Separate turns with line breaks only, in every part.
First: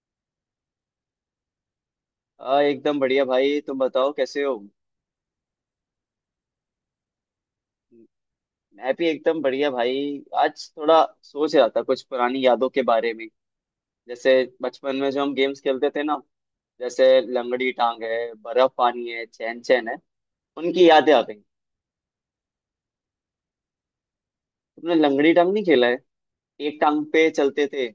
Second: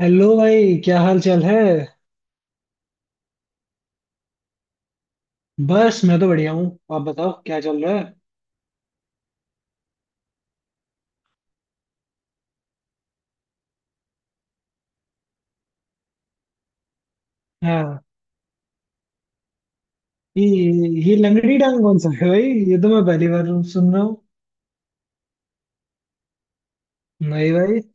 Hello भाई, क्या हाल चाल है।
एकदम बढ़िया भाई। तुम बताओ कैसे हो।
बस मैं तो बढ़िया हूँ। आप बताओ, क्या चल रहा है।
मैं भी एकदम बढ़िया भाई, आज थोड़ा सोच रहा था कुछ पुरानी यादों के बारे में, जैसे बचपन में जो हम गेम्स खेलते थे ना, जैसे लंगड़ी
हाँ,
टांग है, बर्फ पानी है, चैन चैन है, उनकी
ये
यादें
ये
आ गई।
लंगड़ी डांग कौन सा है भाई। ये तो मैं पहली बार सुन रहा हूँ।
तुमने लंगड़ी टांग नहीं खेला है? एक टांग पे
नहीं
चलते
भाई,
थे।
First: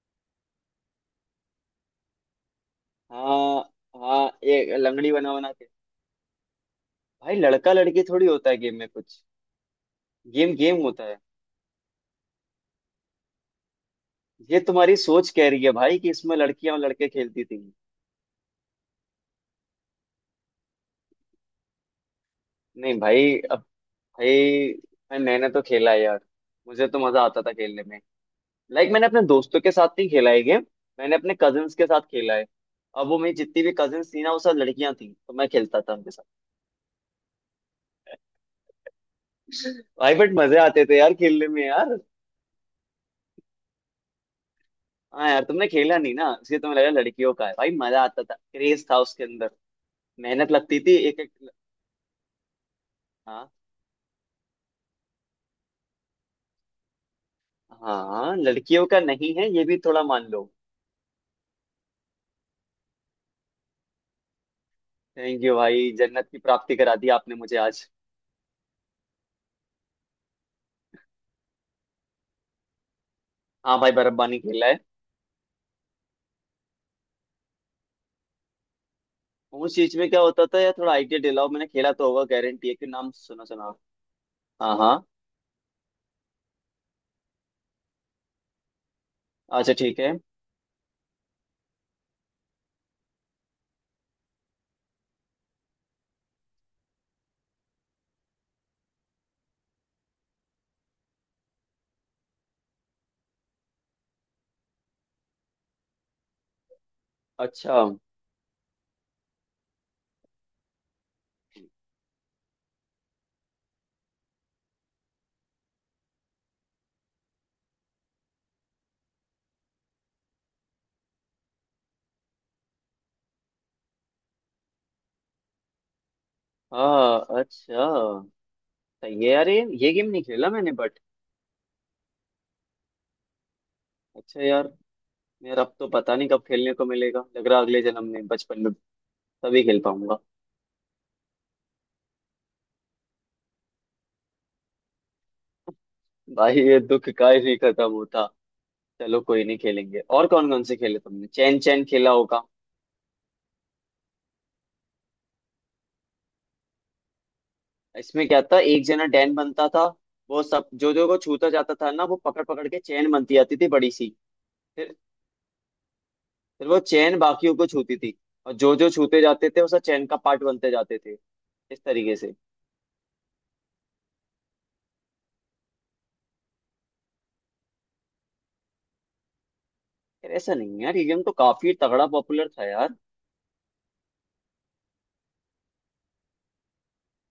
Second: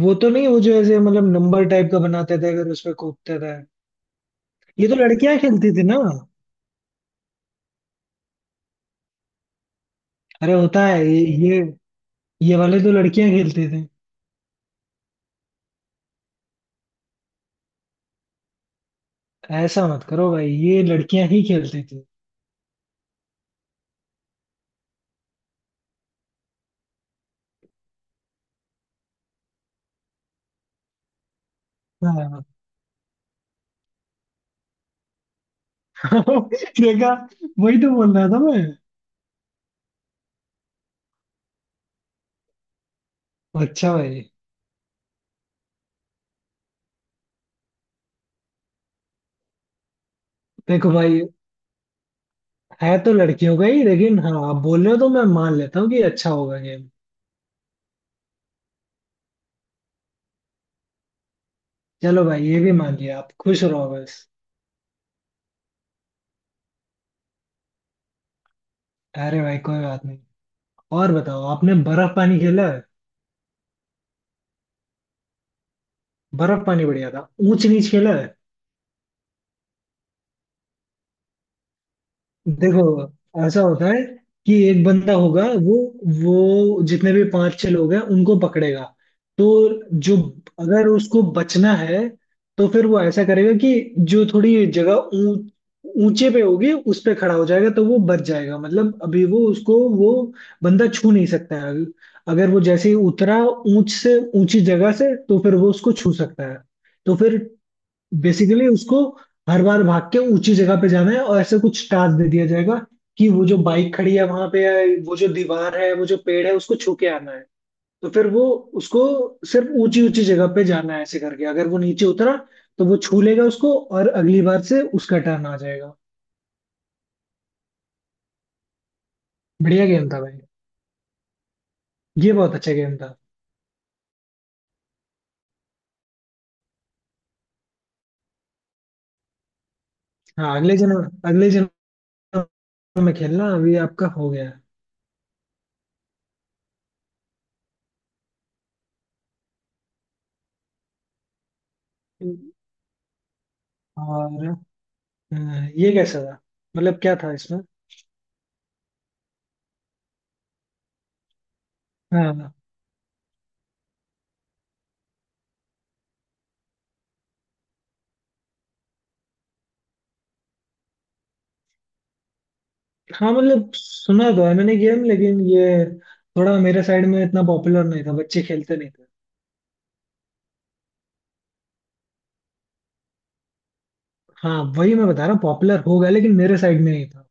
वो तो नहीं, वो जो ऐसे मतलब नंबर टाइप का बनाते थे अगर उस पे कूदते थे।
हाँ हाँ, एक
ये तो
लंगड़ी बना
लड़कियां
बना के।
खेलती थी ना।
भाई लड़का लड़की थोड़ी होता है गेम में कुछ,
अरे
गेम गेम
होता है,
होता है।
ये ये वाले तो लड़कियां खेलती थी।
ये तुम्हारी सोच कह रही है भाई कि इसमें लड़कियां और लड़के खेलती थी।
ऐसा मत करो भाई, ये लड़कियां ही खेलती थी।
नहीं भाई, भाई मैंने तो खेला है यार। मुझे तो मजा आता था खेलने में। लाइक मैंने अपने दोस्तों के साथ नहीं खेला है गेम, मैंने अपने कजिन्स के साथ खेला
हाँ
है। अब वो मेरी जितनी भी कजिन्स थी ना, वो सब लड़कियां थी, तो मैं खेलता था उनके साथ।
देखा, वही तो बोल रहा था मैं।
भाई बट मजे आते थे यार खेलने में यार।
अच्छा भाई।
हाँ यार, तुमने खेला नहीं ना इसलिए तुम्हें लगा लड़कियों का है। भाई मजा आता था, क्रेज था उसके अंदर, मेहनत लगती
देखो
थी एक
भाई,
एक।
है तो
हाँ
लड़कियों का ही, लेकिन हाँ, आप बोल रहे हो तो मैं मान लेता हूँ कि अच्छा होगा गेम।
हाँ, लड़कियों का नहीं है ये भी थोड़ा मान लो।
चलो भाई, ये भी मान लिया, आप खुश रहो बस।
थैंक यू भाई, जन्नत की प्राप्ति करा दी आपने मुझे आज।
अरे भाई, कोई बात नहीं। और बताओ, आपने बर्फ पानी खेला है।
हाँ भाई, बर्फबानी खेला है।
बर्फ पानी बढ़िया था। ऊंच नीच खेला है।
उस चीज में क्या होता था यार? थोड़ा आइडिया दिलाओ, मैंने खेला तो होगा, गारंटी है कि नाम
देखो,
सुना
ऐसा
सुना।
होता है कि
हाँ
एक
हाँ।
बंदा होगा, वो जितने भी 5 6 लोग हैं उनको पकड़ेगा। तो
अच्छा, ठीक है।
जो, अगर उसको बचना है तो फिर वो ऐसा करेगा कि जो थोड़ी जगह ऊंच ऊंचे पे होगी उस पे खड़ा हो जाएगा तो वो बच जाएगा। मतलब अभी वो उसको वो बंदा छू नहीं सकता है। अगर वो जैसे ही उतरा ऊंच से ऊंची जगह से, तो फिर वो उसको छू सकता है। तो फिर
अच्छा।
बेसिकली उसको हर बार भाग के ऊंची जगह पे जाना है, और ऐसे कुछ टास्क दे दिया जाएगा कि वो जो बाइक खड़ी है वहां पे है, वो जो दीवार है, वो जो पेड़ है, उसको छू के आना है। तो फिर वो उसको सिर्फ ऊंची ऊंची जगह पे जाना है। ऐसे करके अगर वो नीचे उतरा तो वो छू लेगा उसको, और अगली बार से उसका टर्न आ जाएगा।
हाँ, अच्छा। सही है यार,
बढ़िया
ये
गेम
गेम
था
नहीं
भाई,
खेला मैंने बट।
ये बहुत अच्छा गेम था।
अच्छा यार। यार अब तो पता नहीं कब खेलने को मिलेगा, लग रहा अगले जन्म में बचपन में तभी खेल पाऊंगा।
हाँ, अगले जन्म में खेलना अभी आपका हो गया है।
भाई ये दुख काहे नहीं खत्म होता। चलो, कोई नहीं, खेलेंगे। और कौन कौन से खेले तुमने? चैन चैन खेला होगा।
और अ, ये कैसा था, मतलब क्या था इसमें।
इसमें क्या था, एक जना डैन बनता था। वो सब जो जो को छूता जाता था ना, वो पकड़
हाँ।
पकड़ के चैन बनती आती थी बड़ी सी। फिर वो चैन बाकियों को छूती थी, और जो जो छूते जाते थे उसका चैन का पार्ट बनते जाते थे, इस तरीके से।
हाँ, मतलब सुना तो है मैंने गेम, लेकिन ये थोड़ा मेरे साइड में इतना पॉपुलर नहीं था, बच्चे खेलते नहीं थे।
यार ऐसा नहीं है यार, ये गेम तो काफी तगड़ा पॉपुलर था यार।
हाँ वही मैं बता रहा हूँ, पॉपुलर हो गया लेकिन मेरे साइड में नहीं था।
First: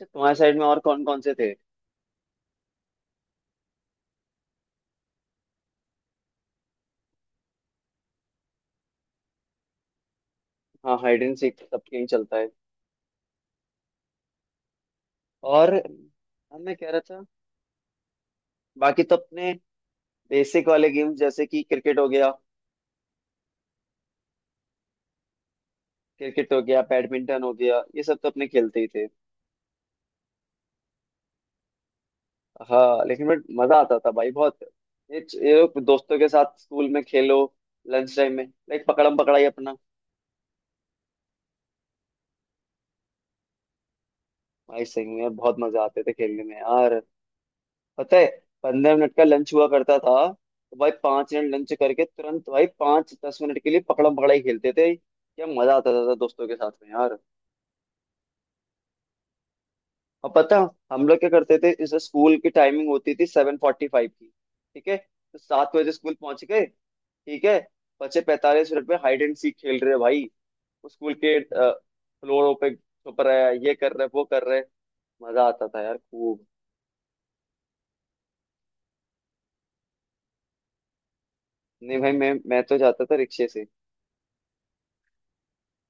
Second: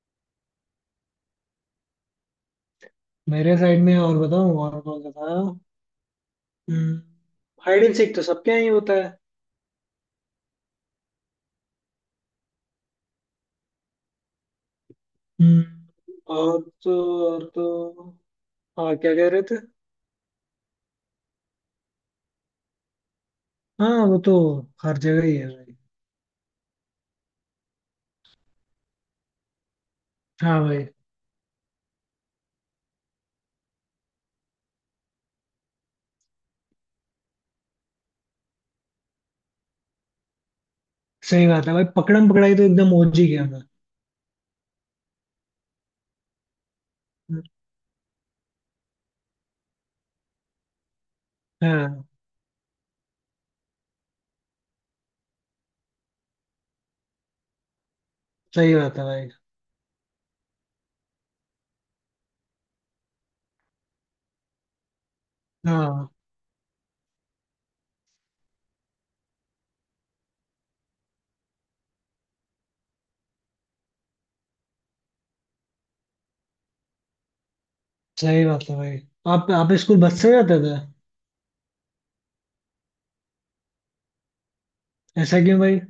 अच्छा, तुम्हारे साइड में और कौन कौन से थे?
मेरे साइड में, और बताऊँ और कौन सा था। हाइड एंड सीक तो सबके यहाँ ही होता है।
हाँ, हाइड एंड सीक सबके यहीं चलता है। और
हम्म,
अब
और
मैं कह रहा था,
तो और तो हाँ,
बाकी
क्या
तो
कह रहे
अपने
थे।
बेसिक वाले गेम्स जैसे कि क्रिकेट हो गया।
हाँ वो तो हर जगह ही है भाई।
क्रिकेट हो गया, बैडमिंटन हो गया, ये सब तो अपने खेलते ही थे।
हाँ भाई।
हाँ लेकिन बट मजा आता था भाई बहुत। ये ये लोग दोस्तों के साथ स्कूल में खेलो, लंच टाइम में लाइक पकड़म पकड़ाई अपना।
सही बात है भाई, पकड़म पकड़ाई तो एकदम ओजी गेम है।
भाई सही में बहुत मजा आते थे खेलने में यार। पता है, 15 मिनट का लंच हुआ करता था, तो भाई 5 मिनट लंच करके
हाँ,
तुरंत भाई 5-10 मिनट के लिए पकड़म पकड़ाई खेलते थे, क्या मजा आता था दोस्तों के साथ में यार।
सही बात है भाई।
और पता हम लोग क्या करते थे, जैसे स्कूल की टाइमिंग होती थी 7:45 की, ठीक है, तो 7 बजे
हाँ,
स्कूल पहुंच गए, ठीक है, बचे 45 मिनट में हाइड एंड सीक खेल रहे भाई। स्कूल के फ्लोरों पे छुप रहा है, ये कर रहे वो कर रहे, मजा आता था यार खूब।
सही बात है भाई। आप स्कूल बस से जाते थे।
नहीं भाई, मैं तो जाता था रिक्शे से।
ऐसा क्यों भाई।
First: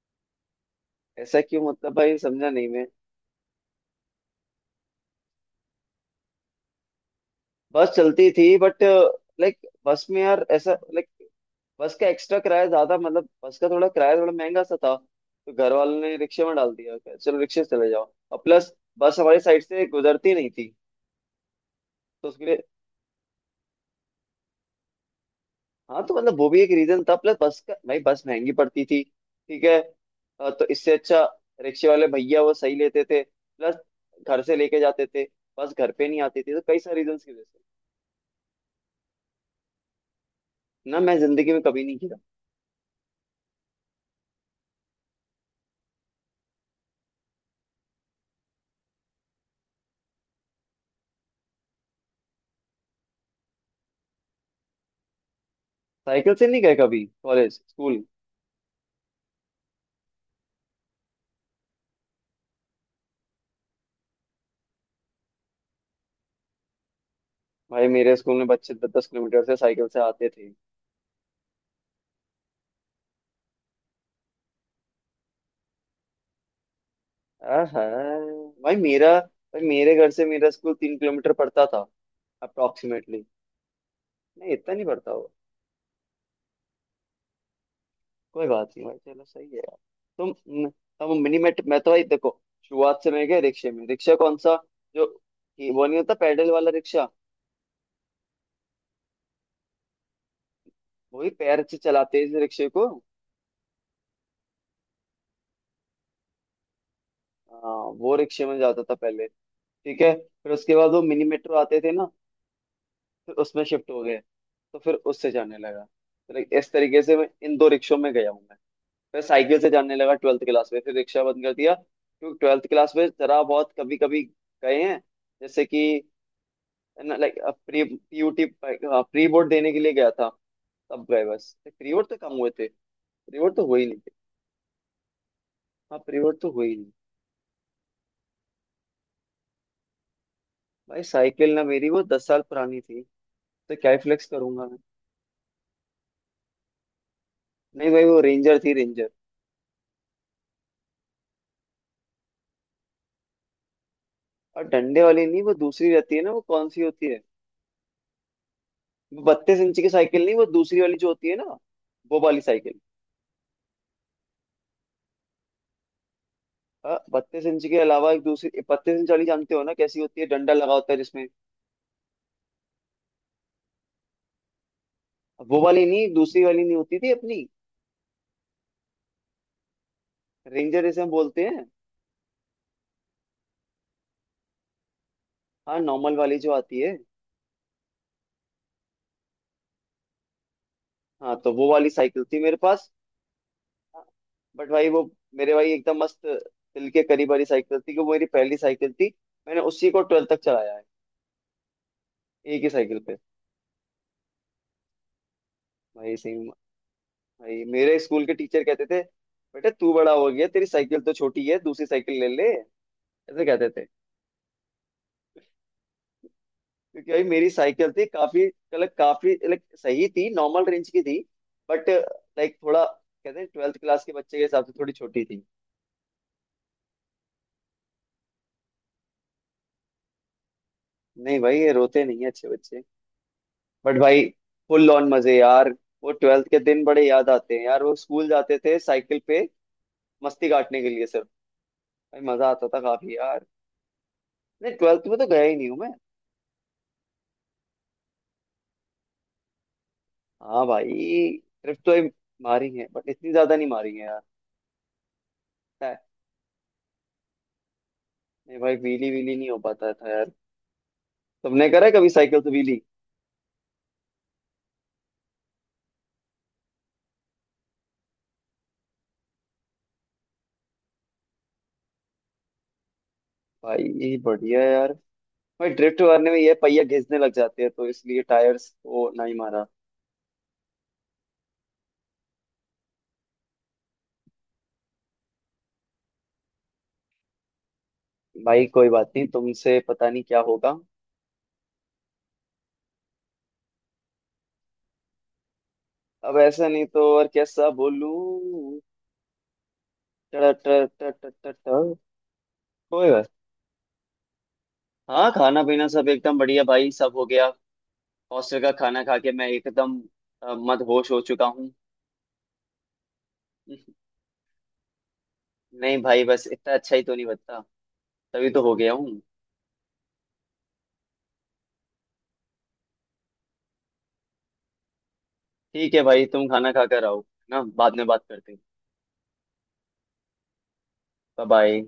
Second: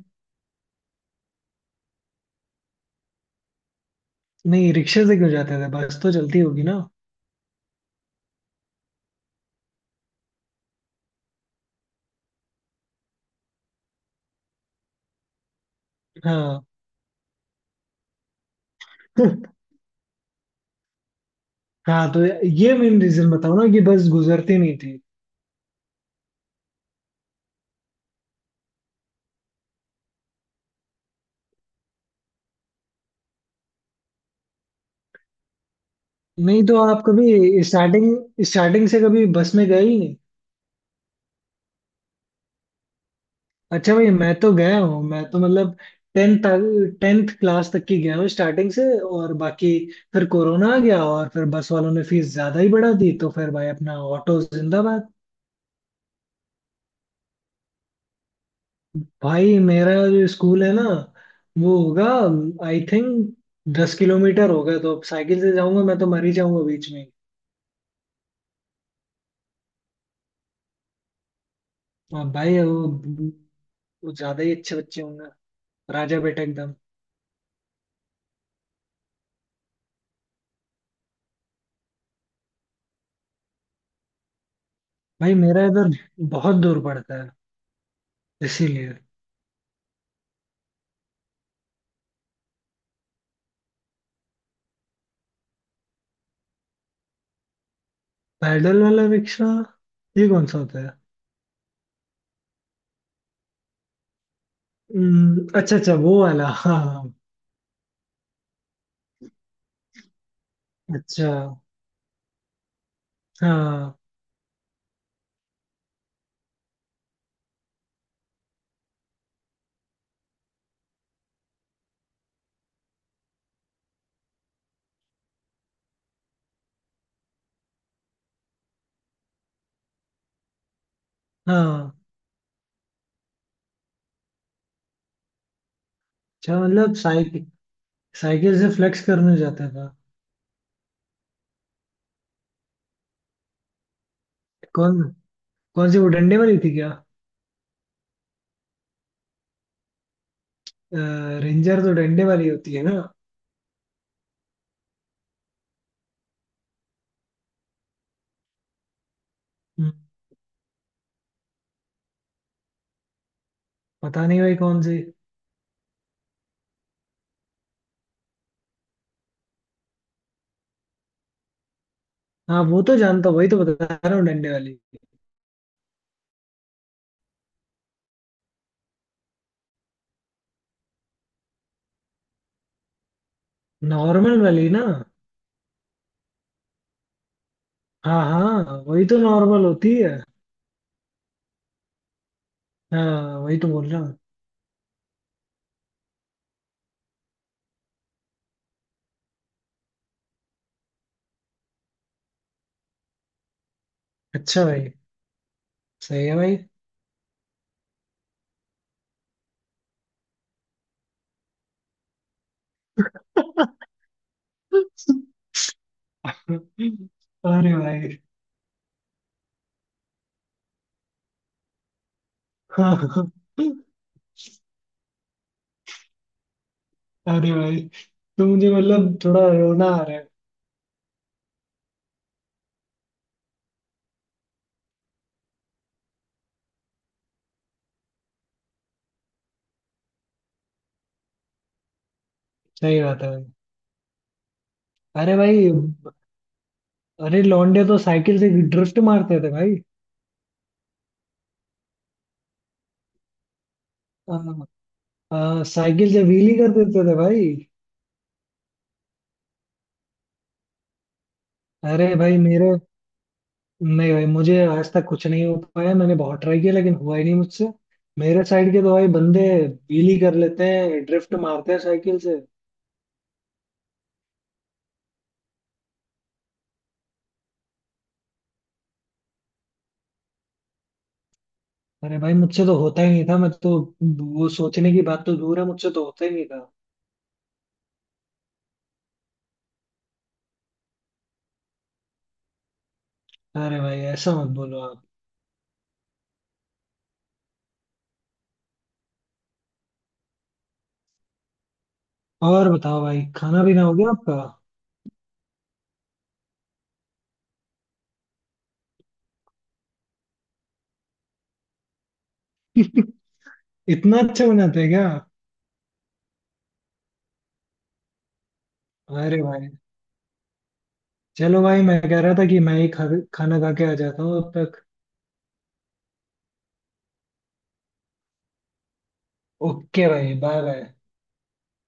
ऐसा क्यों मतलब, भाई समझा नहीं मैं।
नहीं, रिक्शे से क्यों जाते थे, बस तो चलती होगी ना।
बस चलती थी बट लाइक बस में यार ऐसा लाइक, बस का एक्स्ट्रा किराया ज्यादा, मतलब बस का थोड़ा किराया थोड़ा महंगा सा था, तो घर वालों ने रिक्शे में
हाँ
डाल दिया कि चलो रिक्शे से चले जाओ, और प्लस बस हमारी साइड से गुजरती नहीं थी,
हाँ तो
तो उसके लिए।
ये मेन रीजन बताओ ना, कि बस गुजरती नहीं थी।
हाँ तो मतलब वो भी एक रीजन था, प्लस बस का, भाई बस महंगी पड़ती थी, ठीक है। तो इससे अच्छा रिक्शे वाले भैया वो सही लेते थे, प्लस घर से लेके जाते थे, बस घर पे नहीं आती थी, तो
नहीं, तो
कई सारे
आप
रीजन की वजह से।
कभी स्टार्टिंग स्टार्टिंग से कभी बस में गए ही नहीं।
ना मैं जिंदगी में कभी नहीं गिरा।
अच्छा भाई, मैं तो गया हूँ। मैं तो मतलब टेंथ टेंथ क्लास तक की गया हूँ स्टार्टिंग से। और बाकी फिर कोरोना आ गया, और फिर बस वालों ने फीस ज्यादा ही बढ़ा दी, तो फिर भाई अपना ऑटो जिंदाबाद।
साइकिल से नहीं गए कभी कॉलेज स्कूल?
भाई मेरा जो स्कूल है ना, वो होगा आई थिंक 10 किलोमीटर होगा, तो अब साइकिल से जाऊंगा मैं तो मर ही जाऊंगा बीच में।
भाई मेरे स्कूल में बच्चे 10-10 किलोमीटर से साइकिल से आते थे।
हाँ भाई, वो ज्यादा ही अच्छे बच्चे होंगे, राजा बेटा एकदम।
आहा। भाई मेरे घर से मेरा स्कूल 3 किलोमीटर पड़ता था, अप्रोक्सीमेटली, नहीं इतना नहीं पड़ता होगा।
भाई मेरा इधर बहुत दूर पड़ता है,
कोई बात नहीं
इसीलिए।
भाई, चलो सही है यार। तुम, हम मिनी मेट, मैं तो भाई देखो शुरुआत से मैं गया रिक्शे में, रिक्शा कौन सा, जो कि वो नहीं होता पैडल वाला रिक्शा,
पैदल वाला रिक्शा, ये कौन सा होता है।
वही पैर से चलाते इस रिक्शे को।
अच्छा अच्छा, वो वाला हाँ।
हाँ, वो रिक्शे में जाता था पहले, ठीक है, फिर उसके बाद वो मिनी
अच्छा।
मेट्रो आते थे ना, फिर उसमें शिफ्ट
हाँ
हो गए, तो फिर उससे जाने लगा, तो लाइक इस तरीके से मैं इन दो रिक्शों में गया हूँ मैं। फिर साइकिल से जाने लगा ट्वेल्थ क्लास में, फिर रिक्शा बंद कर दिया, क्योंकि ट्वेल्थ क्लास में जरा बहुत कभी कभी गए हैं, जैसे कि like pre PUT pre board देने के लिए गया था, तब गए, बस
हाँ।
प्री बोर्ड तो कम हुए थे, प्री बोर्ड तो हुए ही नहीं थे, हाँ प्री बोर्ड तो
अच्छा
हुए ही नहीं।
मतलब, साइकिल साइकिल से फ्लेक्स करने जाता था।
भाई साइकिल ना मेरी वो 10 साल पुरानी थी, तो क्या ही फ्लेक्स करूंगा मैं।
कौन कौन सी, वो डंडे वाली थी क्या।
नहीं भाई, वो रेंजर थी, रेंजर।
रेंजर तो डंडे वाली होती है ना।
और डंडे वाली नहीं, वो दूसरी रहती है ना, वो कौन सी होती है। 32 इंच की
हम्म,
साइकिल, नहीं, वो दूसरी वाली जो होती है ना, वो वाली साइकिल।
पता नहीं भाई कौन सी।
हाँ, 32 इंच के अलावा एक दूसरी 32 इंच वाली जानते हो ना, कैसी होती है, डंडा लगा होता है जिसमें।
हाँ वो तो जानता हूँ, वही तो बता रहा हूँ डंडे वाली।
वो वाली नहीं, दूसरी वाली नहीं होती थी अपनी, रेंजर जिसे हम बोलते हैं।
नॉर्मल वाली ना।
हाँ, नॉर्मल वाली जो आती है।
हाँ हाँ, वही तो नॉर्मल होती है।
हाँ, तो वो वाली साइकिल थी मेरे पास।
हाँ, वही तो बोल रहा हूँ।
बट भाई वो, मेरे भाई एकदम मस्त दिल के करीब वाली साइकिल थी कि वो मेरी पहली साइकिल थी। मैंने उसी को ट्वेल्थ तक चलाया है, एक ही साइकिल पे।
अच्छा भाई।
भाई,
सही
सही।
है भाई।
भाई मेरे स्कूल के टीचर कहते थे, बेटा तू बड़ा हो गया, तेरी साइकिल तो छोटी है, दूसरी साइकिल ले ले, ऐसे कहते थे, क्योंकि भाई मेरी
अरे
साइकिल थी
भाई।
काफी, मतलब काफी लाइक सही थी, नॉर्मल रेंज की थी, बट लाइक थोड़ा
हाँ हाँ।
कहते हैं ट्वेल्थ क्लास के बच्चे के हिसाब से थोड़ी छोटी थी।
अरे भाई, तो मुझे मतलब थोड़ा रोना आ रहा है।
नहीं भाई, ये रोते नहीं है अच्छे बच्चे। बट भाई फुल ऑन मजे यार, वो ट्वेल्थ के दिन बड़े याद आते हैं यार, वो स्कूल जाते थे साइकिल पे मस्ती काटने के लिए सिर्फ, भाई मजा आता था
सही
काफी
बात है भाई।
यार। नहीं ट्वेल्थ में तो
अरे
गया ही नहीं
भाई।
हूँ मैं।
अरे, लौंडे तो साइकिल से ड्रिफ्ट मारते थे भाई।
हाँ भाई, ट्रिप तो ये मारी है बट इतनी ज्यादा नहीं मारी है यार।
आ, आ,
पता है,
साइकिल से व्हीली कर देते थे भाई।
नहीं भाई व्हीली व्हीली नहीं हो पाता था यार। तुमने करा है कभी
अरे भाई
साइकिल से
मेरे,
व्हीली?
नहीं भाई, मुझे आज तक कुछ नहीं हो पाया। मैंने बहुत ट्राई किया लेकिन हुआ ही नहीं मुझसे। मेरे साइड के तो भाई बंदे व्हीली कर लेते हैं, ड्रिफ्ट मारते हैं साइकिल से।
भाई ये बढ़िया है यार। भाई ड्रिफ्ट मारने में ये पहिया घिसने लग जाते हैं तो इसलिए टायर्स को नहीं मारा।
अरे भाई, मुझसे तो होता ही नहीं था। मैं तो वो सोचने की बात तो दूर है, मुझसे तो होता ही नहीं था।
भाई कोई बात नहीं, तुमसे पता नहीं क्या होगा।
अरे भाई, ऐसा मत बोलो आप।
अब ऐसा नहीं तो और कैसा बोलूं। टर टर टर टर टर टर।
और बताओ
कोई
भाई,
बात,
खाना पीना हो गया आपका।
हाँ, खाना पीना सब एकदम बढ़िया भाई, सब हो गया। हॉस्टल का खाना खा के मैं एकदम मदहोश हो चुका हूँ।
इतना अच्छा बनाते हैं क्या।
नहीं भाई, बस इतना अच्छा ही तो नहीं, बता तभी तो हो गया हूँ।
अरे भाई, चलो भाई, मैं कह रहा था कि खाना खा के आ जाता हूँ अब तक।
ठीक है भाई, तुम खाना खा कर आओ ना, बाद में बात करते हैं।
ओके भाई, बाय बाय।
बाय। बाय।